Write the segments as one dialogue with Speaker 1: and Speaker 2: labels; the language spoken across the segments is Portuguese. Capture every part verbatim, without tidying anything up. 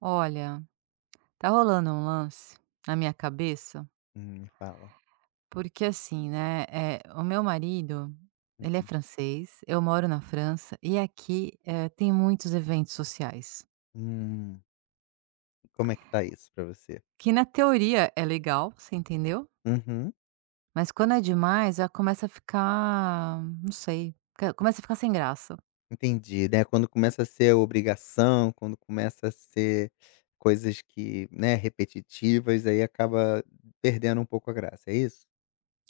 Speaker 1: Olha, tá rolando um lance na minha cabeça,
Speaker 2: Hum, me fala.
Speaker 1: porque assim, né, eh, o meu marido, ele é
Speaker 2: Uhum.
Speaker 1: francês, eu moro na França e aqui, eh, tem muitos eventos sociais,
Speaker 2: Hum, como é que tá isso pra você?
Speaker 1: que na teoria é legal, você entendeu?
Speaker 2: Uhum,
Speaker 1: Mas quando é demais, já começa a ficar, não sei, fica- começa a ficar sem graça.
Speaker 2: entendi, né, quando começa a ser obrigação, quando começa a ser coisas que, né, repetitivas, aí acaba perdendo um pouco a graça, é isso?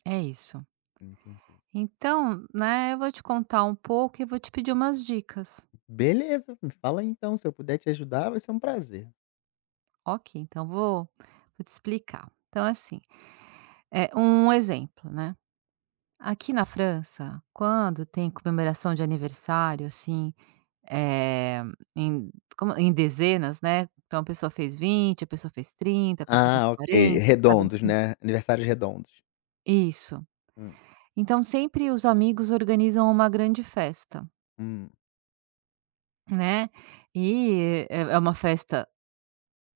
Speaker 1: É isso.
Speaker 2: Entendi.
Speaker 1: Então, né, eu vou te contar um pouco e vou te pedir umas dicas.
Speaker 2: Beleza, me fala aí então, se eu puder te ajudar, vai ser um prazer.
Speaker 1: Ok, então vou, vou te explicar. Então, assim, é um exemplo, né? Aqui na França, quando tem comemoração de aniversário, assim, eh, em como em dezenas, né, então a pessoa fez vinte, a pessoa fez trinta, a pessoa fez
Speaker 2: Ah, ok,
Speaker 1: quarenta, sabe
Speaker 2: redondos,
Speaker 1: assim?
Speaker 2: né, aniversários redondos.
Speaker 1: Isso.
Speaker 2: Hum,
Speaker 1: Então sempre os amigos organizam uma grande festa,
Speaker 2: hum.
Speaker 1: né, e é é uma festa,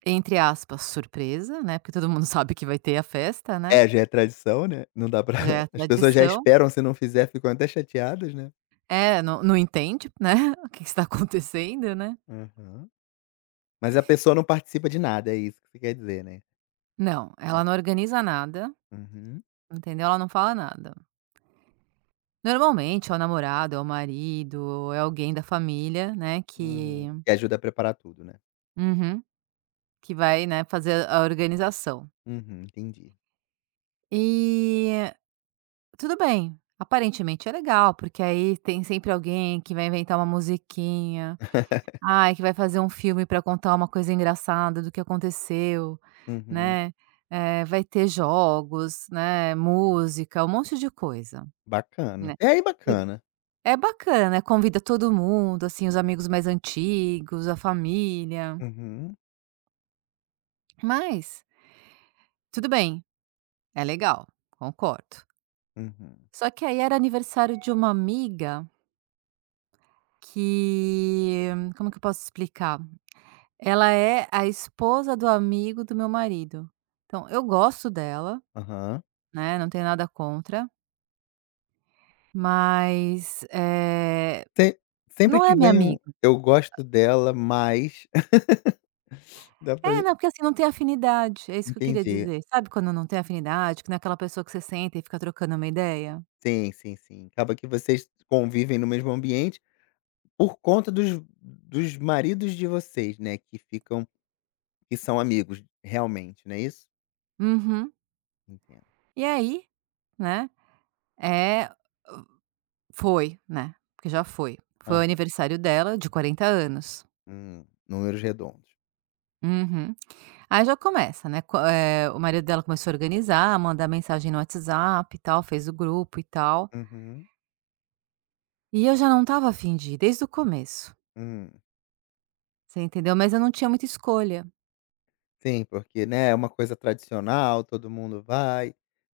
Speaker 1: entre aspas, "surpresa", né, porque todo mundo sabe que vai ter a festa, né,
Speaker 2: É, já é tradição, né, não dá pra
Speaker 1: já é a
Speaker 2: as pessoas já
Speaker 1: tradição.
Speaker 2: esperam, se não fizer, ficam até chateadas, né.
Speaker 1: É, não não entende, né, o que que está acontecendo, né.
Speaker 2: Aham. Mas a pessoa não participa de nada, é isso que você quer dizer, né?
Speaker 1: Não,
Speaker 2: É.
Speaker 1: ela não organiza nada.
Speaker 2: Uhum.
Speaker 1: Entendeu? Ela não fala nada. Normalmente é o namorado, é o marido, é alguém da família, né, que
Speaker 2: Uhum. Que ajuda a preparar tudo, né?
Speaker 1: Uhum. Que vai, né, fazer a organização.
Speaker 2: Uhum, entendi.
Speaker 1: E tudo bem, aparentemente é legal, porque aí tem sempre alguém que vai inventar uma musiquinha, ai, que vai fazer um filme para contar uma coisa engraçada do que aconteceu,
Speaker 2: Uhum,
Speaker 1: né, eh, vai ter jogos, né, música, um monte de coisa,
Speaker 2: bacana.
Speaker 1: né.
Speaker 2: É aí bacana.
Speaker 1: É bacana, convida todo mundo, assim, os amigos mais antigos, a família.
Speaker 2: Uhum,
Speaker 1: Mas, tudo bem, é legal, concordo.
Speaker 2: uhum,
Speaker 1: Só que aí era aniversário de uma amiga que, como que eu posso explicar? Ela é a esposa do amigo do meu marido. Então, eu gosto dela,
Speaker 2: aham.
Speaker 1: né? Não tenho nada contra, mas eh,
Speaker 2: Se sempre
Speaker 1: não é
Speaker 2: que
Speaker 1: minha
Speaker 2: vem um
Speaker 1: amiga.
Speaker 2: eu gosto dela, mas dá pra
Speaker 1: É, não, porque assim, não tem afinidade, é isso que eu queria
Speaker 2: entendi.
Speaker 1: dizer. Sabe quando não tem afinidade, que não é aquela pessoa que você senta e fica trocando uma ideia?
Speaker 2: Sim, sim, sim. Acaba que vocês convivem no mesmo ambiente por conta dos dos maridos de vocês, né, que ficam que são amigos realmente, não é isso?
Speaker 1: Uhum.
Speaker 2: Entendo.
Speaker 1: E aí, né, É, foi, né, porque já foi. Foi o aniversário dela de quarenta anos.
Speaker 2: Hum, números redondos.
Speaker 1: Uhum. Aí já começa, né, co eh, o marido dela começou a organizar, a mandar mensagem no WhatsApp e tal, fez o grupo e tal,
Speaker 2: Uhum,
Speaker 1: e eu já não estava afim de ir desde o começo,
Speaker 2: hum.
Speaker 1: você entendeu? Mas eu não tinha muita escolha.
Speaker 2: Sim, porque, né, é uma coisa tradicional, todo mundo vai,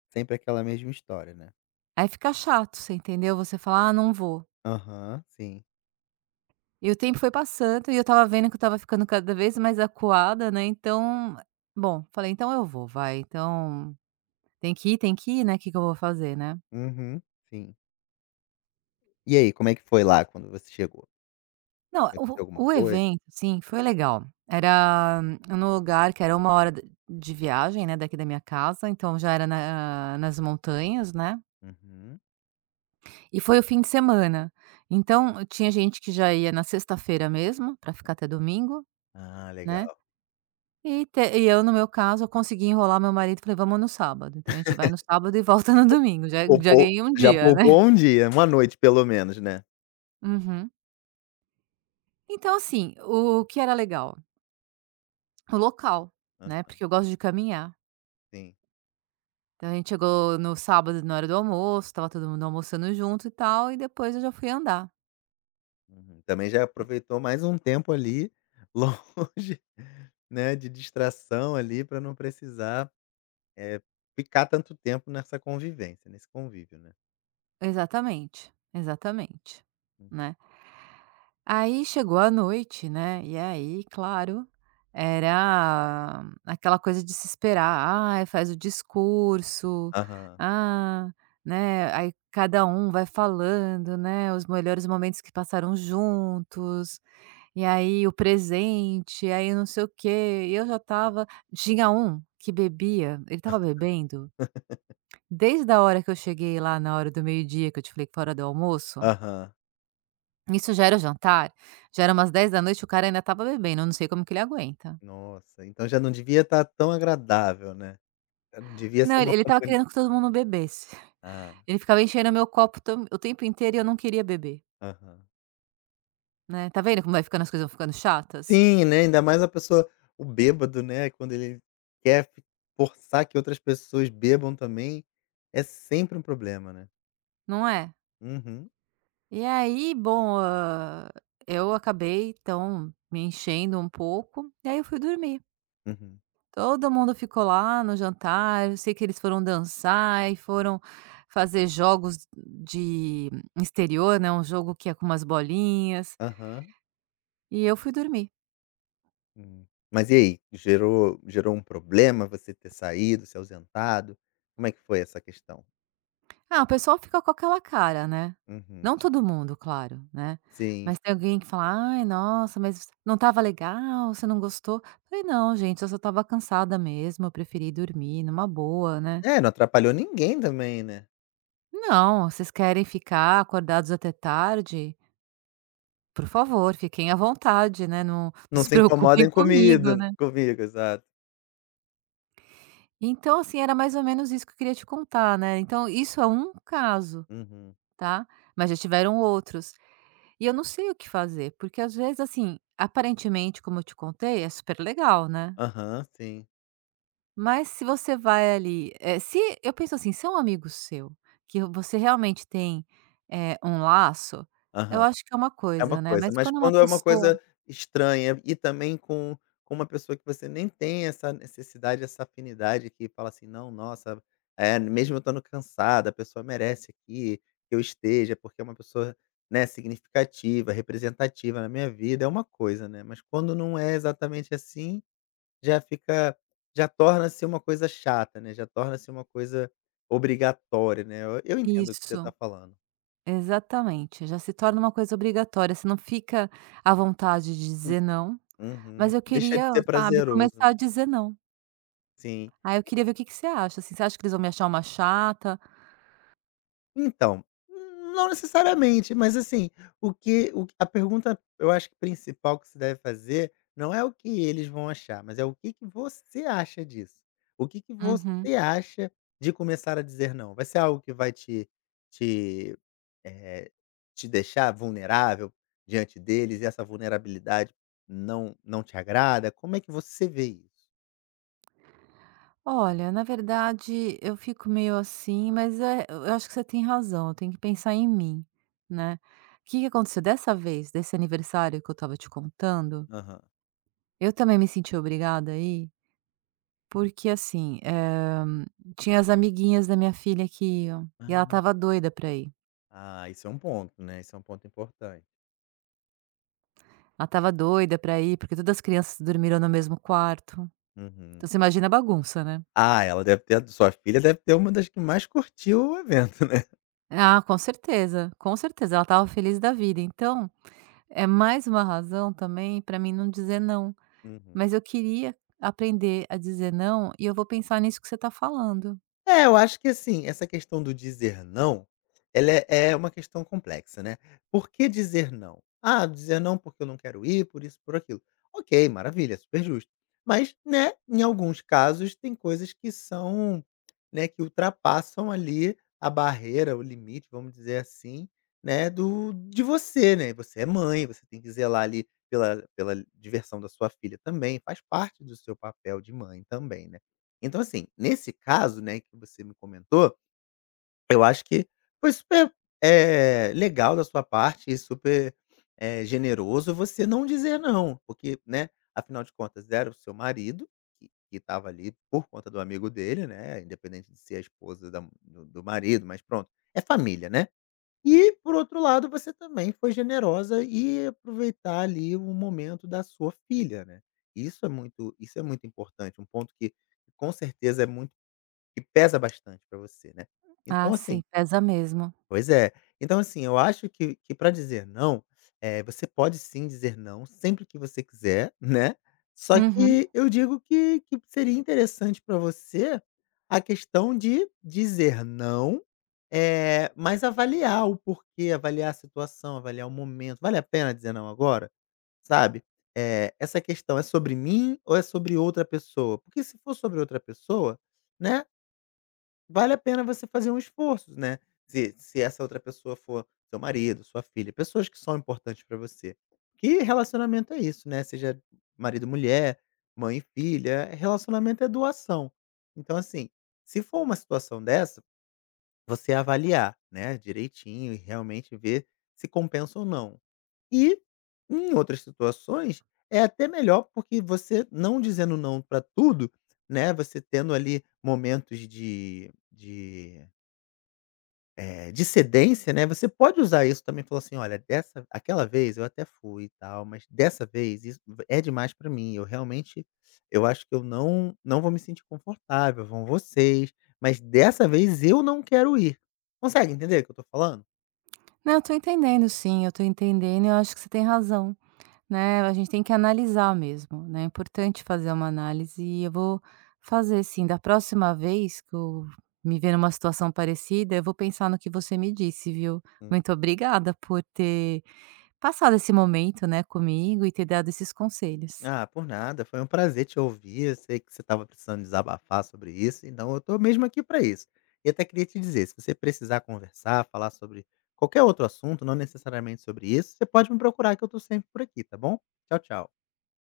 Speaker 2: sempre aquela mesma história, né.
Speaker 1: Aí fica chato, você entendeu? Você fala: "Ah, não vou".
Speaker 2: Aham, sim.
Speaker 1: E o tempo foi passando e eu estava vendo que eu estava ficando cada vez mais acuada, né, então, bom, falei: "Então eu vou, vai, então tem que ir, tem que ir, né, o que que eu vou fazer, né".
Speaker 2: Uhum, sim. E aí, como é que foi lá quando você chegou?
Speaker 1: Não, o
Speaker 2: Aconteceu alguma
Speaker 1: o
Speaker 2: coisa?
Speaker 1: evento, sim, foi legal. Era hum, num lugar que era uma hora d de viagem, né, daqui da minha casa, então já era na nas montanhas, né,
Speaker 2: Uhum.
Speaker 1: e foi o fim de semana. Então tinha gente que já ia na sexta-feira mesmo, pra ficar até domingo,
Speaker 2: Ah,
Speaker 1: né,
Speaker 2: legal.
Speaker 1: E te e eu, no meu caso, eu consegui enrolar meu marido, falei: "Vamos no sábado". Então a gente vai no sábado e volta no
Speaker 2: Po
Speaker 1: domingo, já já
Speaker 2: poupou
Speaker 1: ganhei um
Speaker 2: já
Speaker 1: dia, né.
Speaker 2: poupou um dia, uma noite pelo menos, né.
Speaker 1: Uhum. Então assim, o que era legal? O local, né,
Speaker 2: Aham,
Speaker 1: porque eu gosto de caminhar.
Speaker 2: sim.
Speaker 1: Então a gente chegou no sábado na hora do almoço, estava todo mundo almoçando junto e tal, e depois eu já fui andar.
Speaker 2: Uhum. Também já aproveitou mais um tempo ali longe, né, de distração ali para não precisar é ficar tanto tempo nessa convivência, nesse convívio, né.
Speaker 1: Exatamente, exatamente,
Speaker 2: Uhum.
Speaker 1: né. Aí chegou a noite, né, e aí, claro, era aquela coisa de se esperar. Ah, faz o discurso,
Speaker 2: Aham.
Speaker 1: ah, né, aí cada um vai falando, né, os melhores momentos que passaram juntos, e aí o presente, aí não sei o quê. E eu já estava tinha um que bebia, ele estava bebendo desde a hora que eu cheguei lá na hora do meio-dia, que eu te falei que foi a hora do almoço
Speaker 2: Aham.
Speaker 1: isso já era o jantar, já era umas dez da noite. O cara ainda estava bebendo, eu não sei como que ele aguenta.
Speaker 2: Nossa, então já não devia estar tão agradável, né. É não. Devia
Speaker 1: Não,
Speaker 2: ser uma
Speaker 1: ele estava
Speaker 2: companhia.
Speaker 1: querendo que todo mundo bebesse.
Speaker 2: Ah,
Speaker 1: Ele ficava enchendo o meu copo tam o tempo inteiro e eu não queria beber,
Speaker 2: aham.
Speaker 1: né. Tá vendo como vai ficando as coisas vão ficando chatas?
Speaker 2: Sim, né, ainda mais a pessoa o bêbado, né, quando ele quer fi forçar que outras pessoas bebam também, é sempre um problema, né.
Speaker 1: Não é?
Speaker 2: Uhum,
Speaker 1: E aí, bom, hã, eu acabei então me enchendo um pouco, e aí eu fui dormir.
Speaker 2: uhum.
Speaker 1: Todo mundo ficou lá no jantar, eu sei que eles foram dançar e foram fazer jogos de exterior, né, um jogo que é com umas bolinhas,
Speaker 2: Aham.
Speaker 1: e eu fui dormir.
Speaker 2: Hum. Mas e aí, gerou gerou um problema você ter saído, se ausentado? Como é que foi essa questão?
Speaker 1: Ah, o pessoal fica com aquela cara, né.
Speaker 2: Uhum.
Speaker 1: Não todo mundo, claro, né.
Speaker 2: Sim.
Speaker 1: Mas tem alguém que fala: "Ai, nossa, mas não estava legal? Você não gostou?" Eu Falei: "Não, gente, eu só estava cansada mesmo, eu preferi dormir numa boa, né".
Speaker 2: É, não atrapalhou ninguém também, né.
Speaker 1: "Não, vocês querem ficar acordados até tarde? Por favor, fiquem à vontade, né, não não
Speaker 2: Não
Speaker 1: se
Speaker 2: se
Speaker 1: preocupem
Speaker 2: incomodem
Speaker 1: comigo,
Speaker 2: comido
Speaker 1: né".
Speaker 2: comigo, exato.
Speaker 1: Então, assim, era mais ou menos isso que eu queria te contar, né. Então isso é um caso,
Speaker 2: Uhum.
Speaker 1: tá. Mas já tiveram outros. E eu não sei o que fazer, porque às vezes, assim, aparentemente, como eu te contei, é super legal, né.
Speaker 2: Aham, sim.
Speaker 1: Mas se você vai ali, eh, se eu penso assim, se é um amigo seu, que você realmente tem, eh, um laço, eu
Speaker 2: Aham.
Speaker 1: acho que é uma
Speaker 2: É uma
Speaker 1: coisa, né.
Speaker 2: coisa,
Speaker 1: Mas
Speaker 2: mas
Speaker 1: quando é uma
Speaker 2: quando é uma
Speaker 1: pessoa
Speaker 2: coisa estranha e também com com uma pessoa que você nem tem essa necessidade, essa afinidade que fala assim: "Não, nossa, eh, mesmo eu estando cansada, a pessoa merece aqui que eu esteja, porque é uma pessoa, né, significativa, representativa na minha vida", é uma coisa, né, mas quando não é exatamente assim já fica já torna-se uma coisa chata, né, já torna-se uma coisa obrigatória, né. Eu eu entendo o que você está
Speaker 1: isso,
Speaker 2: falando.
Speaker 1: exatamente, já se torna uma coisa obrigatória, você não fica à vontade de
Speaker 2: Hum.
Speaker 1: dizer não,
Speaker 2: Uhum.
Speaker 1: mas eu
Speaker 2: Deixa de
Speaker 1: queria,
Speaker 2: ser
Speaker 1: sabe,
Speaker 2: prazeroso.
Speaker 1: começar a dizer não.
Speaker 2: Sim.
Speaker 1: Aí eu queria ver o que que você acha, assim, você acha que eles vão me achar uma chata?
Speaker 2: Então, hum, não necessariamente, mas assim, o que o a pergunta, eu acho que principal que se deve fazer, não é o que eles vão achar, mas é o que que você acha disso. O que que você
Speaker 1: Uhum.
Speaker 2: acha de começar a dizer não? Vai ser algo que vai te te Eh, te deixar vulnerável diante deles e essa vulnerabilidade não não te agrada? Como é que você vê isso?
Speaker 1: Olha, na verdade, eu fico meio assim, mas é, eu acho que você tem razão, eu tenho que pensar em mim, né? O que que aconteceu dessa vez, desse aniversário que eu tava te contando?
Speaker 2: Aham.
Speaker 1: Eu também me senti obrigada aí, porque assim, eh, tinha as amiguinhas da minha filha que iam, e ela
Speaker 2: Ah,
Speaker 1: tava doida pra ir.
Speaker 2: ah, isso é um ponto, né, isso é um ponto importante.
Speaker 1: Ela tava doida pra ir, porque todas as crianças dormiram no mesmo quarto.
Speaker 2: Uhum.
Speaker 1: Então você imagina a bagunça, né?
Speaker 2: Ah, ela deve ter sua filha deve ter uma das que mais curtiu o evento, né?
Speaker 1: Ah, com certeza, com certeza, ela tava feliz da vida. Então, é mais uma razão também para mim não dizer não,
Speaker 2: Uhum.
Speaker 1: mas eu queria aprender a dizer não e eu vou pensar nisso que você está falando.
Speaker 2: É, eu acho que assim, essa questão do dizer não, ela é é uma questão complexa, né. Por que dizer não? "Ah, dizer não porque eu não quero ir, por isso, por aquilo". Ok, maravilha, é super justo. Mas, né, em alguns casos tem coisas que são, né, que ultrapassam ali a barreira, o limite, vamos dizer assim, né, do de você, né. Você é mãe, você tem que zelar ali pela pela diversão da sua filha também, faz parte do seu papel de mãe também, né. Então, assim, nesse caso, né, que você me comentou, eu acho que foi super, eh, legal da sua parte e super, eh, generoso você não dizer não, porque, né, afinal de contas era o seu marido que estava ali por conta do amigo dele, né, independente de ser a esposa da do do marido, mas pronto, é família, né. E por outro lado, você também foi generosa e aproveitar ali o momento da sua filha, né. Isso é muito isso é muito importante, um ponto que com certeza é muito que pesa bastante pra você, né.
Speaker 1: Ah,
Speaker 2: Então assim
Speaker 1: sim, pesa mesmo.
Speaker 2: pois é. Então assim, eu acho que que para dizer não, eh, você pode sim dizer não, sempre que você quiser, né. Só
Speaker 1: Uhum.
Speaker 2: que eu digo que que seria interessante para você a questão de dizer não, eh, mas avaliar o porquê, avaliar a situação, avaliar o momento. Vale a pena dizer não agora? Sabe. Eh, essa questão é sobre mim ou é sobre outra pessoa? Porque se for sobre outra pessoa, né vale a pena você fazer um esforço, né. Se se essa outra pessoa for seu marido, sua filha, pessoas que são importantes pra você. Que relacionamento é isso, né, seja marido e mulher, mãe e filha, relacionamento é doação. Então assim, se for uma situação dessa, você avaliar, né, direitinho e realmente ver se compensa ou não. E, em outras situações, é até melhor, porque você não dizendo não pra tudo, né, você tendo ali momentos de de eh, dissidência, né, você pode usar isso também, falar assim: "Olha, dessa aquela vez eu até fui e tal, mas dessa vez isso é demais pra mim, eu realmente eu acho que eu não não vou me sentir confortável, vão vocês, mas dessa vez eu não quero ir". Consegue entender o que eu tô falando?
Speaker 1: Não, eu tô entendendo sim, eu tô entendendo e eu acho que você tem razão, né, a gente tem que analisar mesmo, né, é importante fazer uma análise e eu vou fazer sim. Da próxima vez que eu me ver numa situação parecida, eu vou pensar no que você me disse, viu.
Speaker 2: Hum.
Speaker 1: Muito obrigada por ter passado esse momento, né, comigo e ter dado esses conselhos.
Speaker 2: Ah, por nada, foi um prazer te ouvir. Eu sei que você estava precisando desabafar sobre isso, então eu tô mesmo aqui para isso. E até queria te dizer, se você precisar conversar, falar sobre qualquer outro assunto, não necessariamente sobre isso, você pode me procurar que eu tô sempre por aqui, tá bom? Tchau, tchau.